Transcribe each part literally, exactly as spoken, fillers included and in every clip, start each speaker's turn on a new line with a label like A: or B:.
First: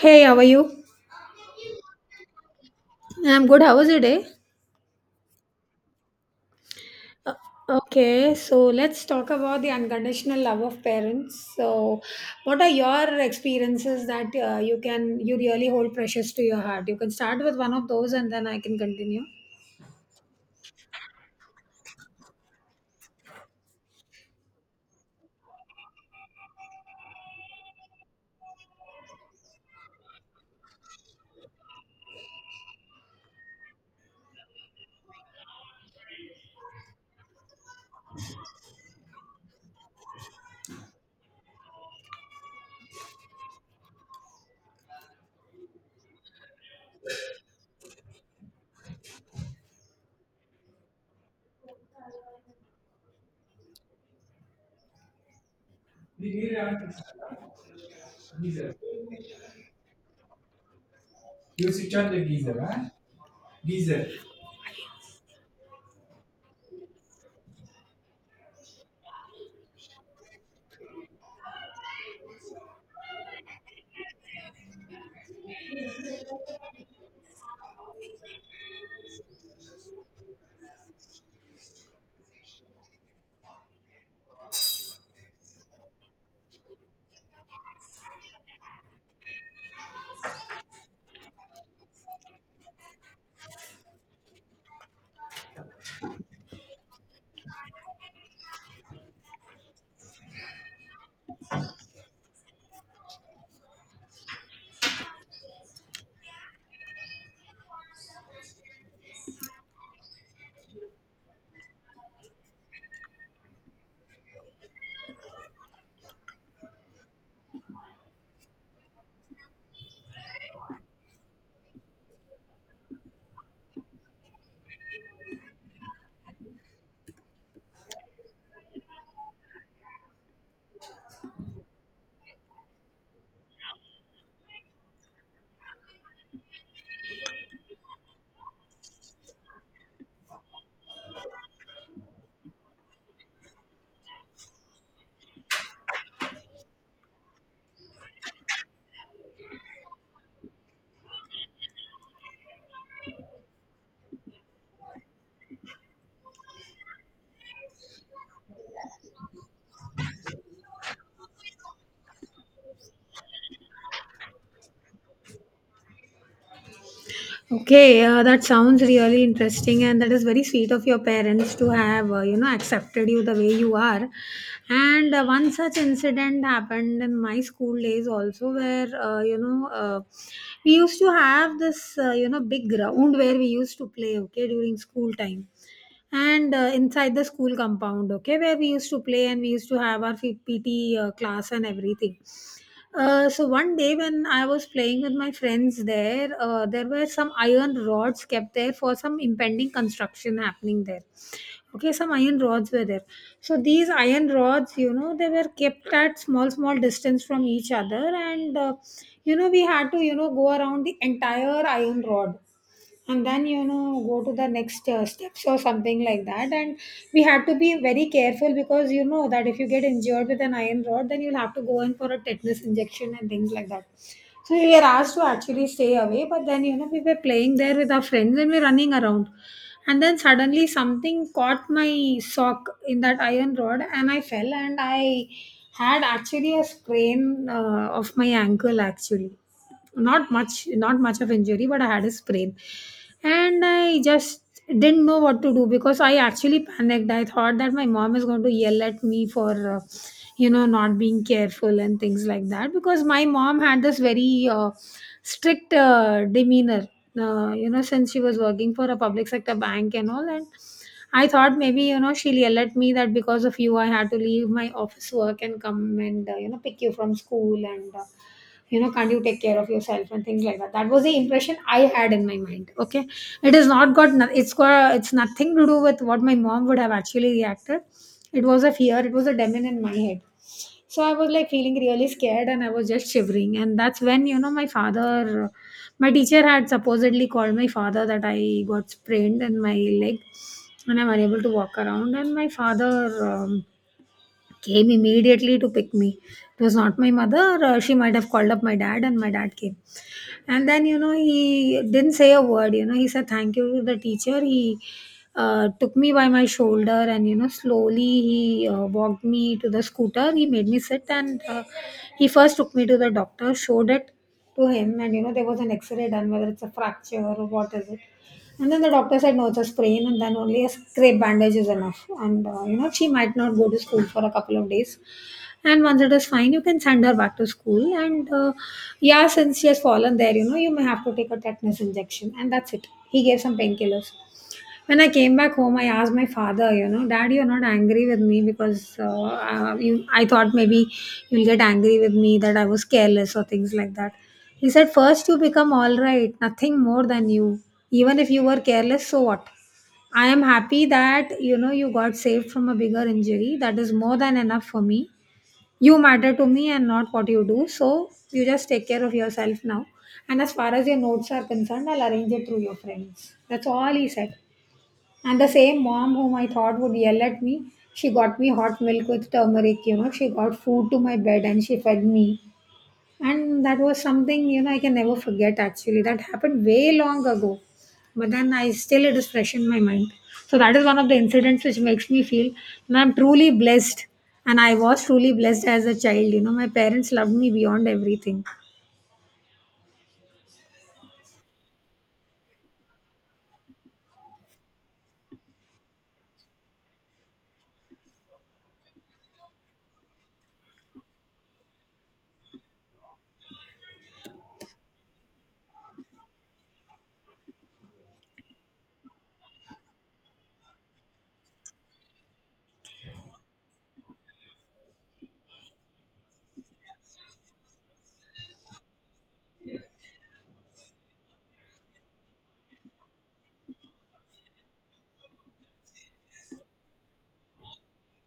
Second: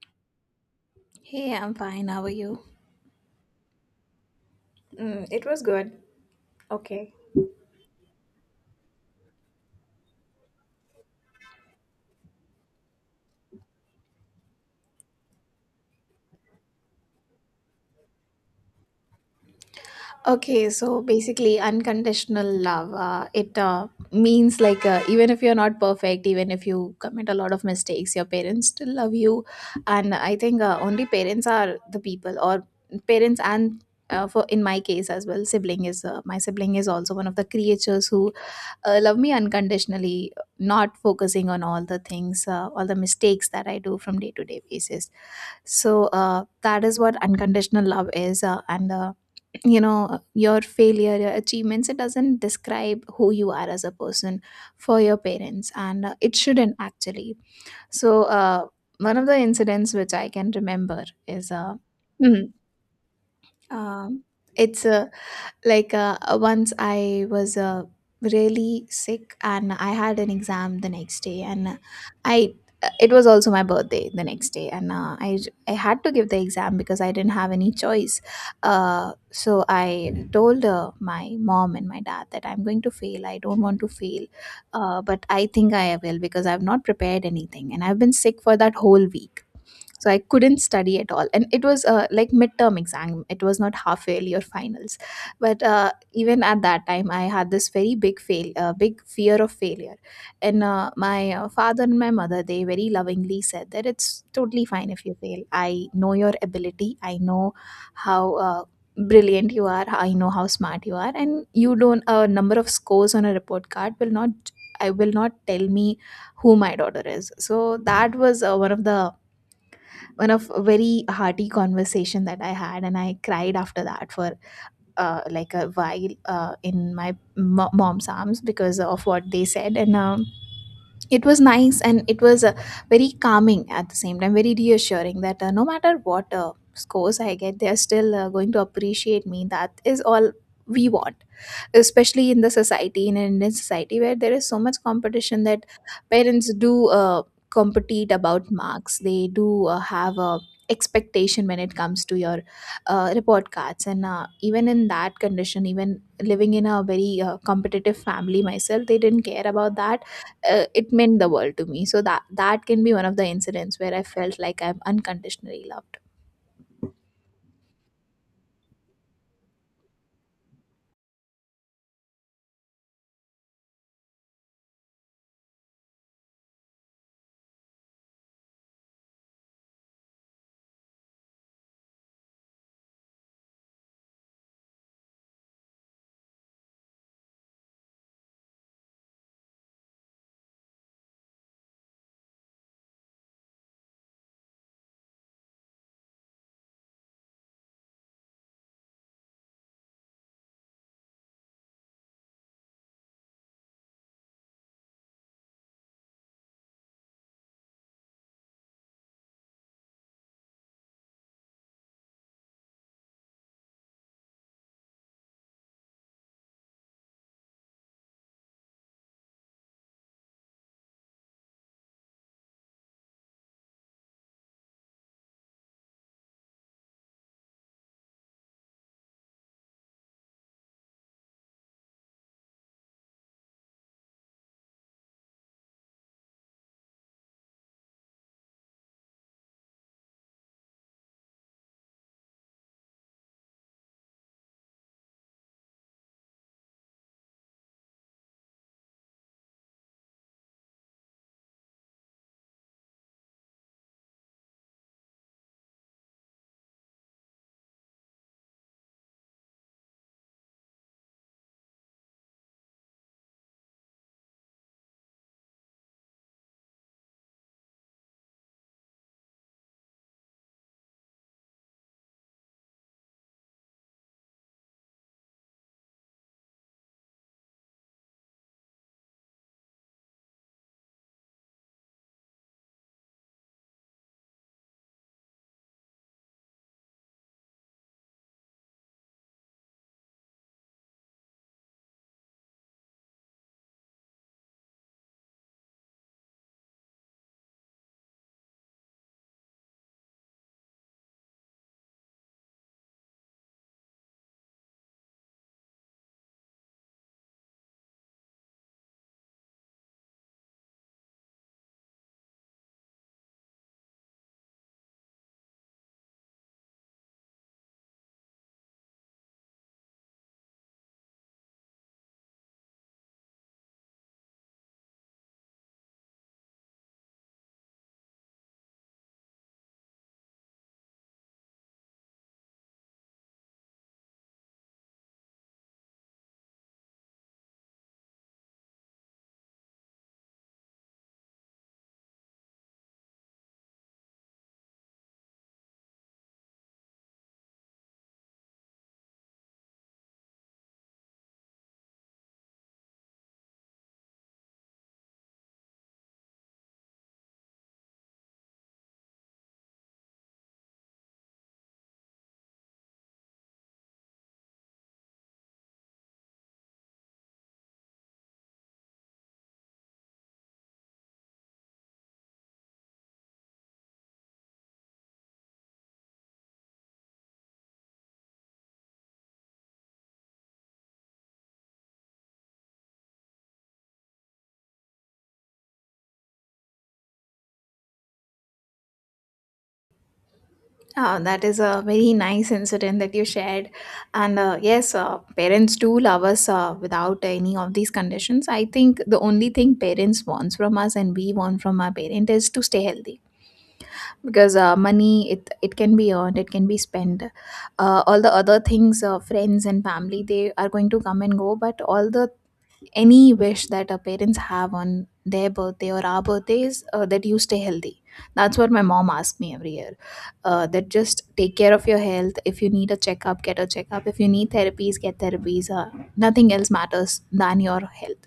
A: Hey, how are you?
B: Hey, I'm fine. How are you?
A: I'm good. How was your day?
B: Mm, it was good. Okay.
A: Uh, Okay, so let's talk about the unconditional love of parents. So, what are your experiences that uh, you can you really hold precious to your heart? You can start with one of those, and then I can continue.
B: Okay, so basically, unconditional love. Uh, it uh, means like uh, even if you're not perfect, even if you commit a lot of mistakes, your parents still love you. And I think uh, only parents are the people, or parents and uh, for in my case as well, sibling is uh, my sibling is also one of the creatures who uh, love me unconditionally, not focusing on all the things, uh, all the mistakes that I do from day to day basis. So uh, that is what unconditional love is uh, and uh, you know uh, your failure, your achievements, it doesn't describe who you are as a person for your parents, and uh, it shouldn't actually. So uh, one of the incidents which I can remember is uh, mm, um, it's a like uh, once I was uh, really sick and I had an exam the next day, and uh, I uh, it was also my birthday the next day, and uh, I I had to give the exam because I didn't have any choice. Uh, so I told uh, my mom and my dad that I'm going to fail. I don't want to fail, uh, but I think I will, because I've not prepared anything and I've been sick for that whole week, so I couldn't study at all. And it was uh, like midterm exam, it was not half yearly or finals. But uh, even at that time, I had this very big fail uh, big fear of failure. And uh, my uh, father and my mother, they very lovingly said that it's totally fine if you fail. I know your ability, I know how uh, brilliant you are, I know how smart you are, and you don't, a number of scores on a report card will not, I will not, tell me who my daughter is. So that was uh, one of the, one of a very hearty conversation that I had, and I cried after that for uh, like a while uh, in my mo- mom's arms because of what they said, and um, it was nice and it was uh, very calming at the same time, very reassuring that uh, no matter what uh, scores I get, they are still uh, going to appreciate me. That is all we want, especially in the society, in an Indian society, where there is so much competition that parents do uh, compete about marks. They do uh, have a expectation when it comes to your uh, report cards. And uh, even in that condition, even living in a very uh, competitive family myself, they didn't care about that. Uh, it meant the world to me. So that, that can be one of the incidents where I felt like I'm unconditionally loved.
A: Okay, uh, that sounds really interesting, and that is very sweet of your parents to have, uh, you know, accepted you the way you are. And uh, one such incident happened in my school days also, where, uh, you know, uh, we used to have this, uh, you know, big ground where we used to play, okay, during school time. And uh, inside the school compound, okay, where we used to play and we used to have our P T uh, class and everything. Uh, so one day when I was playing with my friends there, uh, there were some iron rods kept there for some impending construction happening there. Okay, some iron rods were there. So these iron rods, you know, they were kept at small, small distance from each other, and uh, you know, we had to, you know, go around the entire iron rod and then you know go to the next uh, steps or something like that. And we had to be very careful because you know that if you get injured with an iron rod, then you'll have to go in for a tetanus injection and things like that. So we were asked to actually stay away, but then you know we were playing there with our friends and we were running around, and then suddenly something caught my sock in that iron rod and I fell, and I had actually a sprain uh, of my ankle actually. Not much not much of injury, but I had a sprain. And I just didn't know what to do because I actually panicked. I thought that my mom is going to yell at me for uh, you know not being careful and things like that, because my mom had this very uh, strict uh, demeanor, uh, you know, since she was working for a public sector bank and all. And I thought maybe you know she'll yell at me that because of you I had to leave my office work and come and uh, you know pick you from school and uh, you know can't you take care of yourself and things like that. That was the impression I had in my mind, okay. It has not got no- it's got it's nothing to do with what my mom would have actually reacted. It was a fear, it was a demon in my head. So I was like feeling really scared and I was just shivering, and that's when you know my father, my teacher had supposedly called my father that I got sprained in my leg and I'm unable to walk around. And my father um, came immediately to pick me. It was not my mother. uh, She might have called up my dad, and my dad came. And then you know he didn't say a word. You know he said thank you to the teacher. He uh, took me by my shoulder, and you know slowly he uh, walked me to the scooter. He made me sit, and uh, he first took me to the doctor, showed it to him, and you know there was an x-ray done, whether it's a fracture or what is it. And then the doctor said no, it's a sprain, and then only a scrape bandage is enough. And uh, you know she might not go to school for a couple of days, and once it is fine, you can send her back to school. And uh, yeah, since she has fallen there, you know, you may have to take a tetanus injection. And that's it. He gave some painkillers. When I came back home, I asked my father, you know, "Dad, you're not angry with me? Because uh, uh, you, I thought maybe you'll get angry with me that I was careless or things like that." He said, "First, you become all right, nothing more than you. Even if you were careless, so what? I am happy that you know you got saved from a bigger injury. That is more than enough for me. You matter to me and not what you do, so you just take care of yourself now. And as far as your notes are concerned, I'll arrange it through your friends." That's all he said. And the same mom whom I thought would yell at me, she got me hot milk with turmeric, you know, she got food to my bed and she fed me. And that was something you know I can never forget actually. That happened way long ago, but then I still, it is fresh in my mind. So that is one of the incidents which makes me feel, and I'm truly blessed, and I was truly blessed as a child. You know, my parents loved me beyond everything.
B: Uh, that is a very nice incident that you shared. And uh, yes, uh, parents do love us uh, without any of these conditions. I think the only thing parents want from us, and we want from our parent, is to stay healthy, because uh, money it, it can be earned, it can be spent. Uh, all the other things, uh, friends and family, they are going to come and go. But all the, any wish that our parents have on their birthday or our birthdays, uh, that you stay healthy. That's what my mom asks me every year, uh, that just take care of your health. If you need a checkup, get a checkup. If you need therapies, get therapies. Uh, nothing else matters than your health.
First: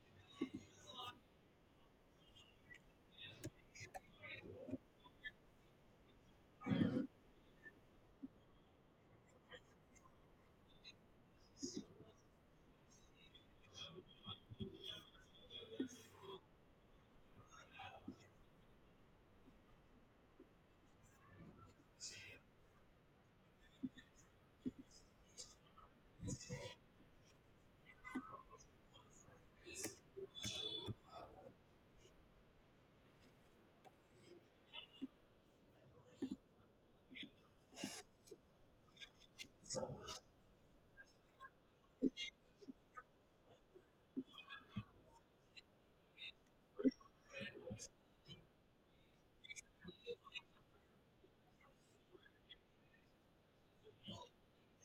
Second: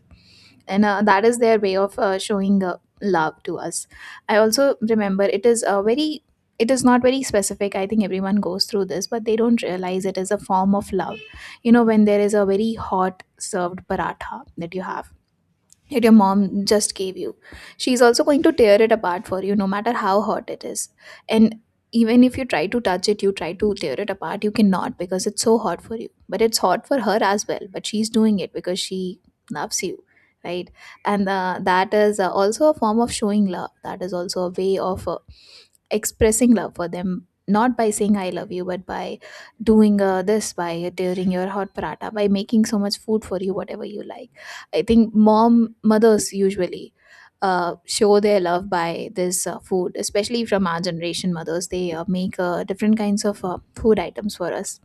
B: And uh, that is their way of uh, showing uh, love to us. I also remember, it is a very, it is not very specific, I think everyone goes through this but they don't realize it is a form of love. You know, when there is a very hot served paratha that you have, that your mom just gave you. She's also going to tear it apart for you, no matter how hot it is. And even if you try to touch it, you try to tear it apart, you cannot, because it's so hot for you. But it's hot for her as well. But she's doing it because she loves you, right? And uh, that is uh, also a form of showing love. That is also a way of uh, expressing love for them. Not by saying I love you, but by doing uh, this, by tearing your hot paratha, by making so much food for you, whatever you like. I think mom mothers usually uh, show their love by this uh, food, especially from our generation mothers. They uh, make uh, different kinds of uh, food items for us.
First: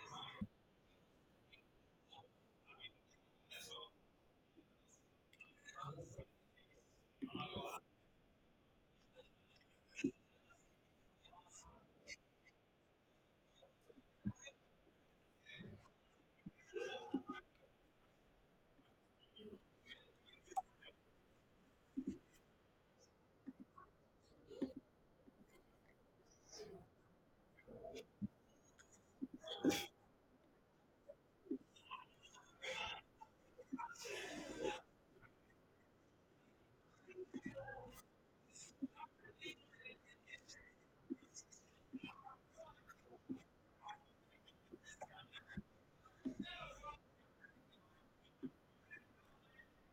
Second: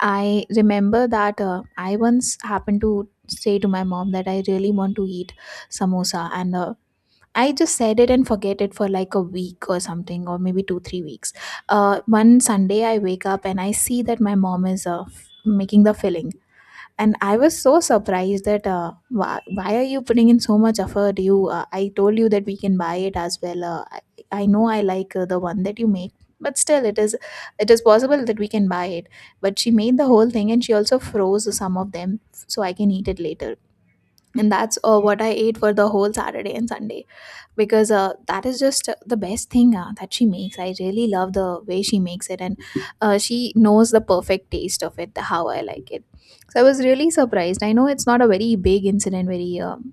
B: I remember that uh, I once happened to say to my mom that I really want to eat samosa, and uh, I just said it and forget it for like a week or something, or maybe two three weeks. Uh, one Sunday I wake up and I see that my mom is uh, f- making the filling, and I was so surprised that, uh, why, why are you putting in so much effort? You uh, I told you that we can buy it as well. uh, I, I know I like uh, the one that you make, but still it is, it is possible that we can buy it. But she made the whole thing, and she also froze some of them so I can eat it later. And that's uh, what I ate for the whole Saturday and Sunday, because uh, that is just uh, the best thing uh, that she makes. I really love the way she makes it, and uh, she knows the perfect taste of it, how I like it. So I was really surprised. I know it's not a very big incident, very um,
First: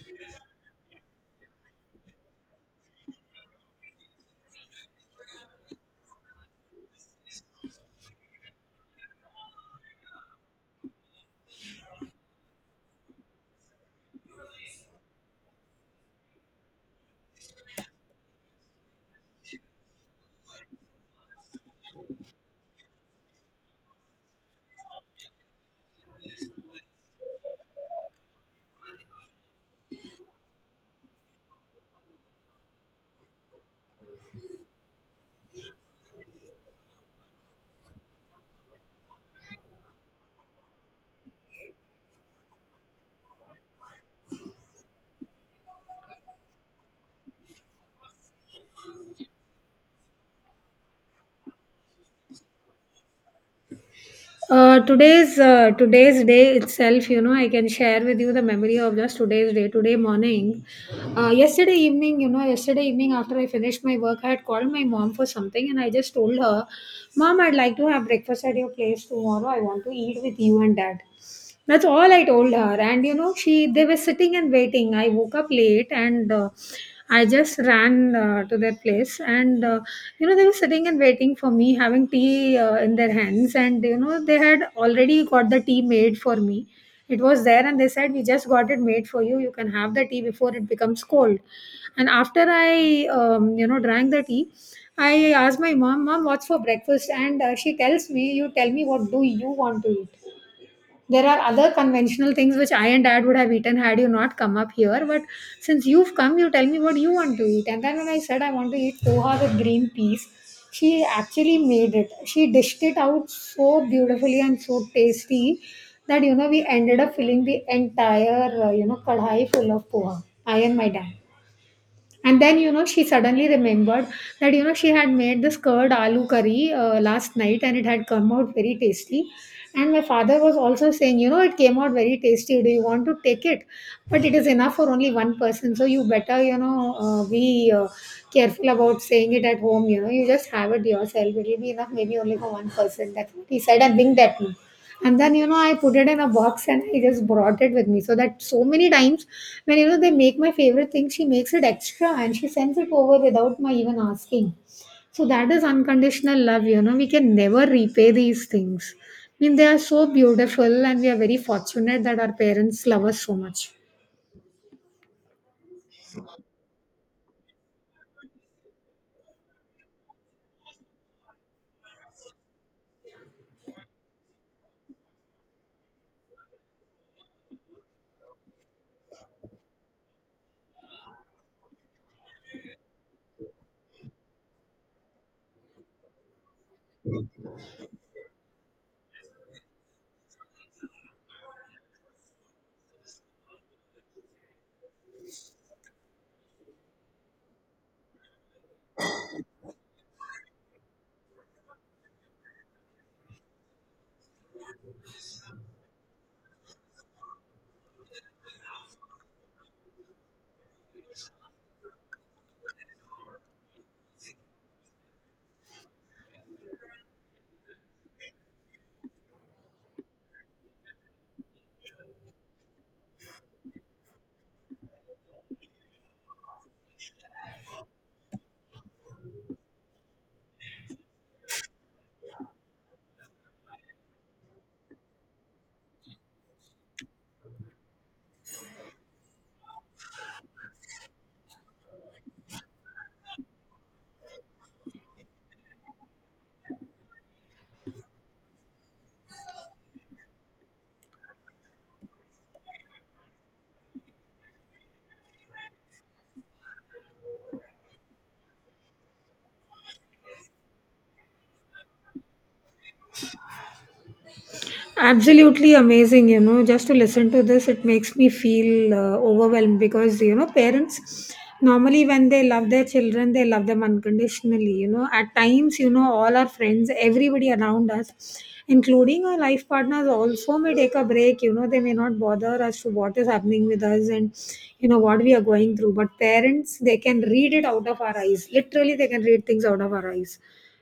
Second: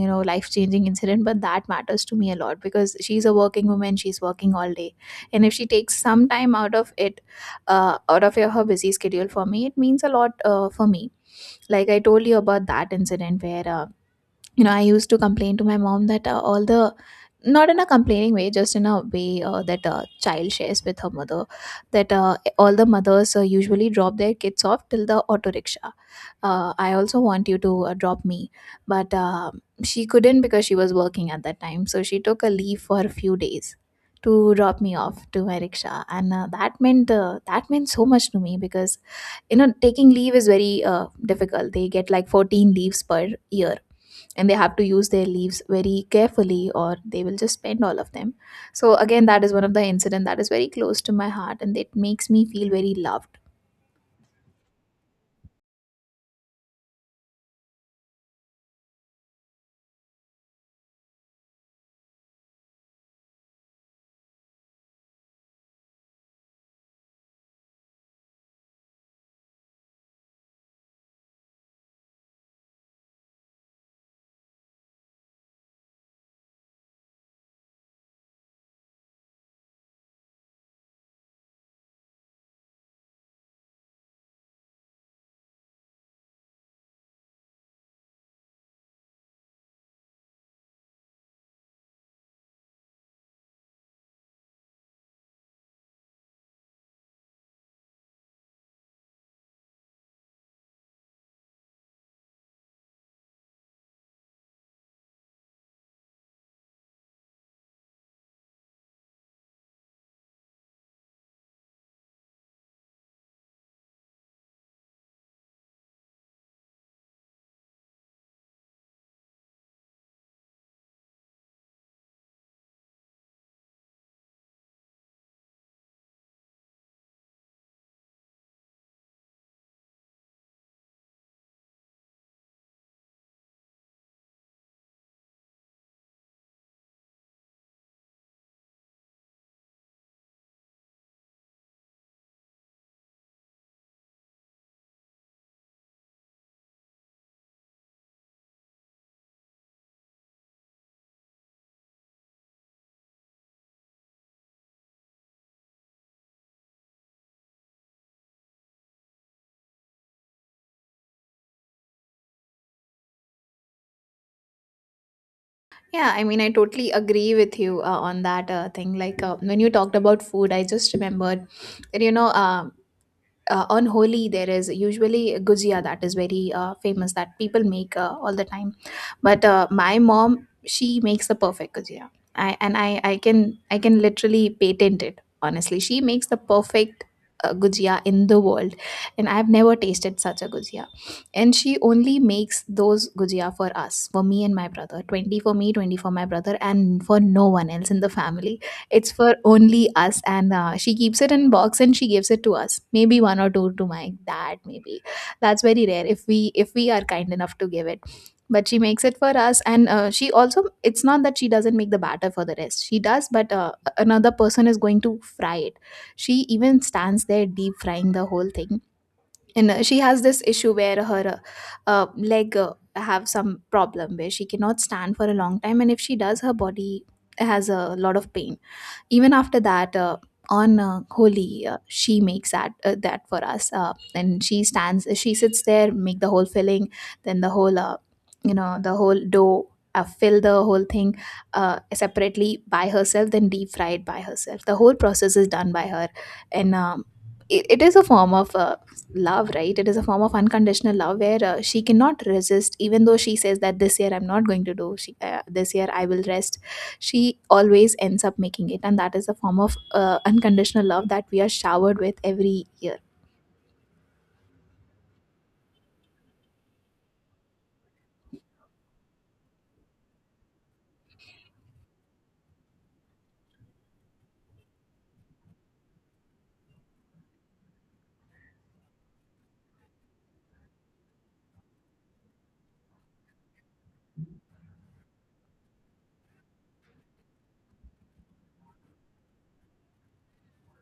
B: you know, life changing incident, but that matters to me a lot, because she's a working woman, she's working all day, and if she takes some time out of it, uh, out of her busy schedule for me, it means a lot uh, for me. Like I told you about that incident where, uh, you know, I used to complain to my mom that, uh, all the, not in a complaining way, just in a way uh, that a child shares with her mother, that uh, all the mothers uh, usually drop their kids off till the auto rickshaw, uh, I also want you to uh, drop me. But uh, she couldn't, because she was working at that time, so she took a leave for a few days to drop me off to my rickshaw. And uh, that meant, uh, that meant so much to me, because you know, taking leave is very uh, difficult. They get like fourteen leaves per year, and they have to use their leaves very carefully, or they will just spend all of them. So again, that is one of the incident that is very close to my heart, and it makes me feel very loved.
A: Uh, today's uh, today's day itself, you know, I can share with you the memory of just today's day. Today morning, uh, yesterday evening, you know, yesterday evening after I finished my work, I had called my mom for something, and I just told her, "Mom, I'd like to have breakfast at your place tomorrow. I want to eat with you and dad." That's all I told her. And you know, she they were sitting and waiting. I woke up late, and uh, I just ran uh, to their place. And uh, you know, they were sitting and waiting for me, having tea uh, in their hands. And you know, they had already got the tea made for me. It was there, and they said, "We just got it made for you. You can have the tea before it becomes cold." And after I, um, you know, drank the tea, I asked my mom, "Mom, what's for breakfast?" And uh, she tells me, "You tell me what do you want to eat. There are other conventional things which I and dad would have eaten had you not come up here. But since you've come, you tell me what you want to eat." And then when I said I want to eat poha with green peas, she actually made it. She dished it out so beautifully and so tasty that you know we ended up filling the entire uh, you know kadhai full of poha, I and my dad. And then, you know, she suddenly remembered that, you know, she had made this curd aloo curry uh, last night, and it had come out very tasty. And my father was also saying, you know, it came out very tasty. "Do you want to take it? But it is enough for only one person. So you better, you know, uh, be uh, careful about saying it at home. You know, you just have it yourself. It will be enough maybe only for one person." That's what he said and winked at me. And then, you know, I put it in a box and I just brought it with me. So that so many times when, you know, they make my favorite thing, she makes it extra and she sends it over without my even asking. So that is unconditional love, you know. We can never repay these things. I mean, they are so beautiful and we are very fortunate that our parents love us so much.
B: Yeah, I mean, I totally agree with you uh, on that uh, thing. Like uh, when you talked about food, I just remembered that, you know, uh, uh, on Holi, there is usually a gujia that is very uh, famous that people make uh, all the time. But uh, my mom, she makes the perfect gujia. I, and I, I can, I can literally patent it. Honestly, she makes the perfect uh, gujia in the world, and I've never tasted such a gujia. And she only makes those gujia for us, for me and my brother. Twenty for me, twenty for my brother, and for no one else in the family. It's for only us, and uh, she keeps it in box and she gives it to us. Maybe one or two to my dad. Maybe that's very rare, if we if we are kind enough to give it. But she makes it for us, and uh, she also, it's not that she doesn't make the batter for the rest. She does, but uh, another person is going to fry it. She even stands there deep frying the whole thing, and uh, she has this issue where her uh, uh, leg uh, have some problem where she cannot stand for a long time, and if she does, her body has a lot of pain. Even after that uh, on uh, Holi, uh, she makes that, uh, that for us, uh, and she stands, she sits there, make the whole filling, then the whole, uh, you know, the whole dough, uh, fill the whole thing uh, separately by herself, then deep fry it by herself. The whole process is done by her, and um, it, it is a form of uh, love, right? It is a form of unconditional love where uh, she cannot resist, even though she says that this year I'm not going to do, she, uh, this year I will rest. She always ends up making it, and that is a form of uh, unconditional love that we are showered with every year.
A: Absolutely amazing, you know, just to listen to this, it makes me feel uh, overwhelmed because, you know, parents normally when they love their children, they love them unconditionally. You know, at times, you know, all our friends, everybody around us, including our life partners, also may take a break. You know, they may not bother as to what is happening with us and, you know, what we are going through. But parents, they can read it out of our eyes. Literally, they can read things out of our eyes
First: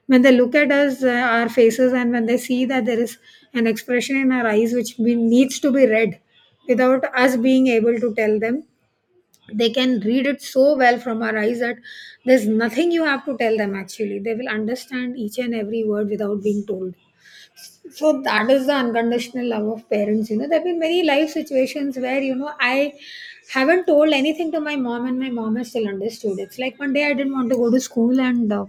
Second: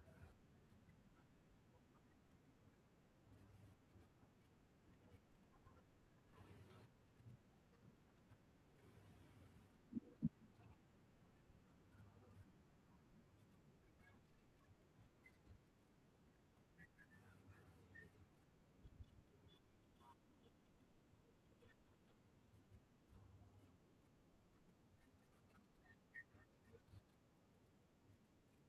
A: when they look at us, uh, our faces, and when they see that there is an expression in our eyes which be, needs to be read without us being able to tell them. They can read it so well from our eyes that there's nothing you have to tell them actually. They will understand each and every word without being told. So that is the unconditional love of parents. You know, there have been many life situations where, you know, I haven't told anything to my mom and my mom has still understood. It's like one day I didn't want to go to school and, uh,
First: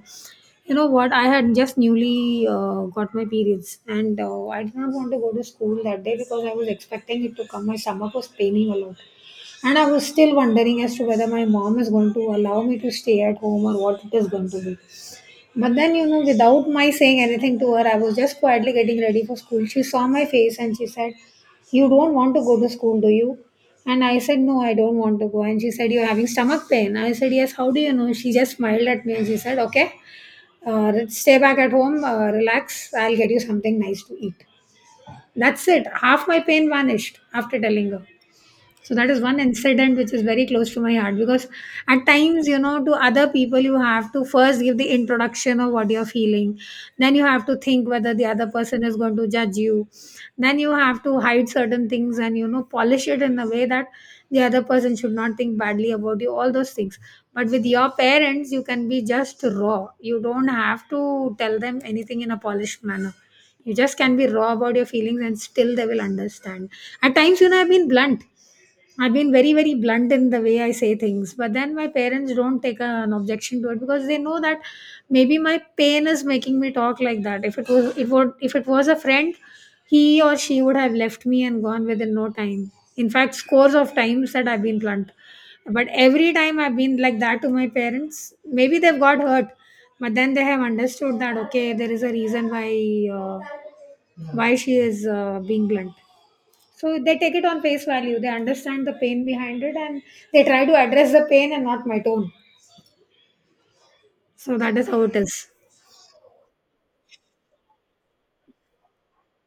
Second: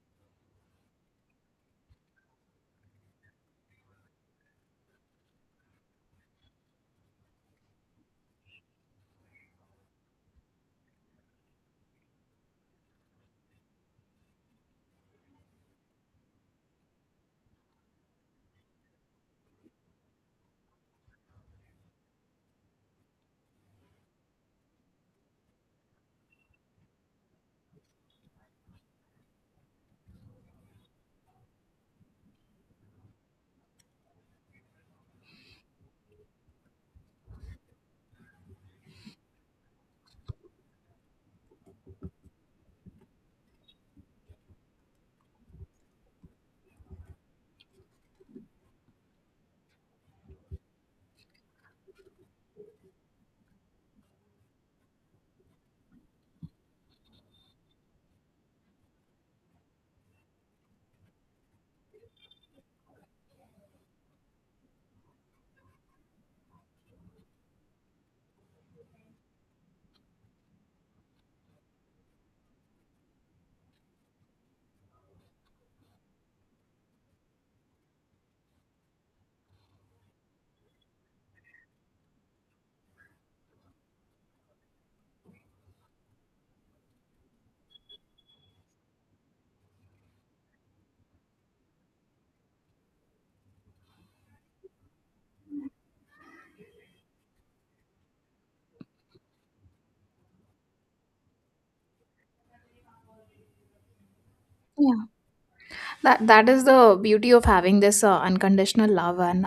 A: you know what, I had just newly uh, got my periods, and uh, I did not want to go to school that day because I was expecting it to come. My stomach was paining a lot. And I was still wondering as to whether my mom is going to allow me to stay at home or what it is going to be. But then, you know, without my saying anything to her, I was just quietly getting ready for school. She saw my face and she said, "You don't want to go to school, do you?" And I said, "No, I don't want to go." And she said, "You're having stomach pain." I said, "Yes, how do you know?" She just smiled at me and she said, "Okay, uh, stay back at home, uh, relax, I'll get you something nice to eat." That's it. Half my pain vanished after telling her. So that is one incident which is very close to my heart because at times, you know, to other people, you have to first give the introduction of what you're feeling. Then you have to think whether the other person is going to judge you. Then you have to hide certain things and, you know, polish it in a way that the other person should not think badly about you, all those things. But with your parents, you can be just raw. You don't have to tell them anything in a polished manner. You just can be raw about your feelings and still they will understand. At times, you know, I've been blunt. I've been very, very blunt in the way I say things, but then my parents don't take an objection to it because they know that maybe my pain is making me talk like that. If it was, it would, if it was a friend, he or she would have left me and gone within no time. In fact, scores of times that I've been blunt, but every time I've been like that to my parents, maybe they've got hurt, but then they have understood that okay, there is a reason why uh, why she is uh, being blunt. So they take it on face value. They understand the pain behind it and they try to address the pain and not my tone. So that is how
B: Yeah,
A: it is.
B: that, that is the beauty of having this uh, unconditional love, and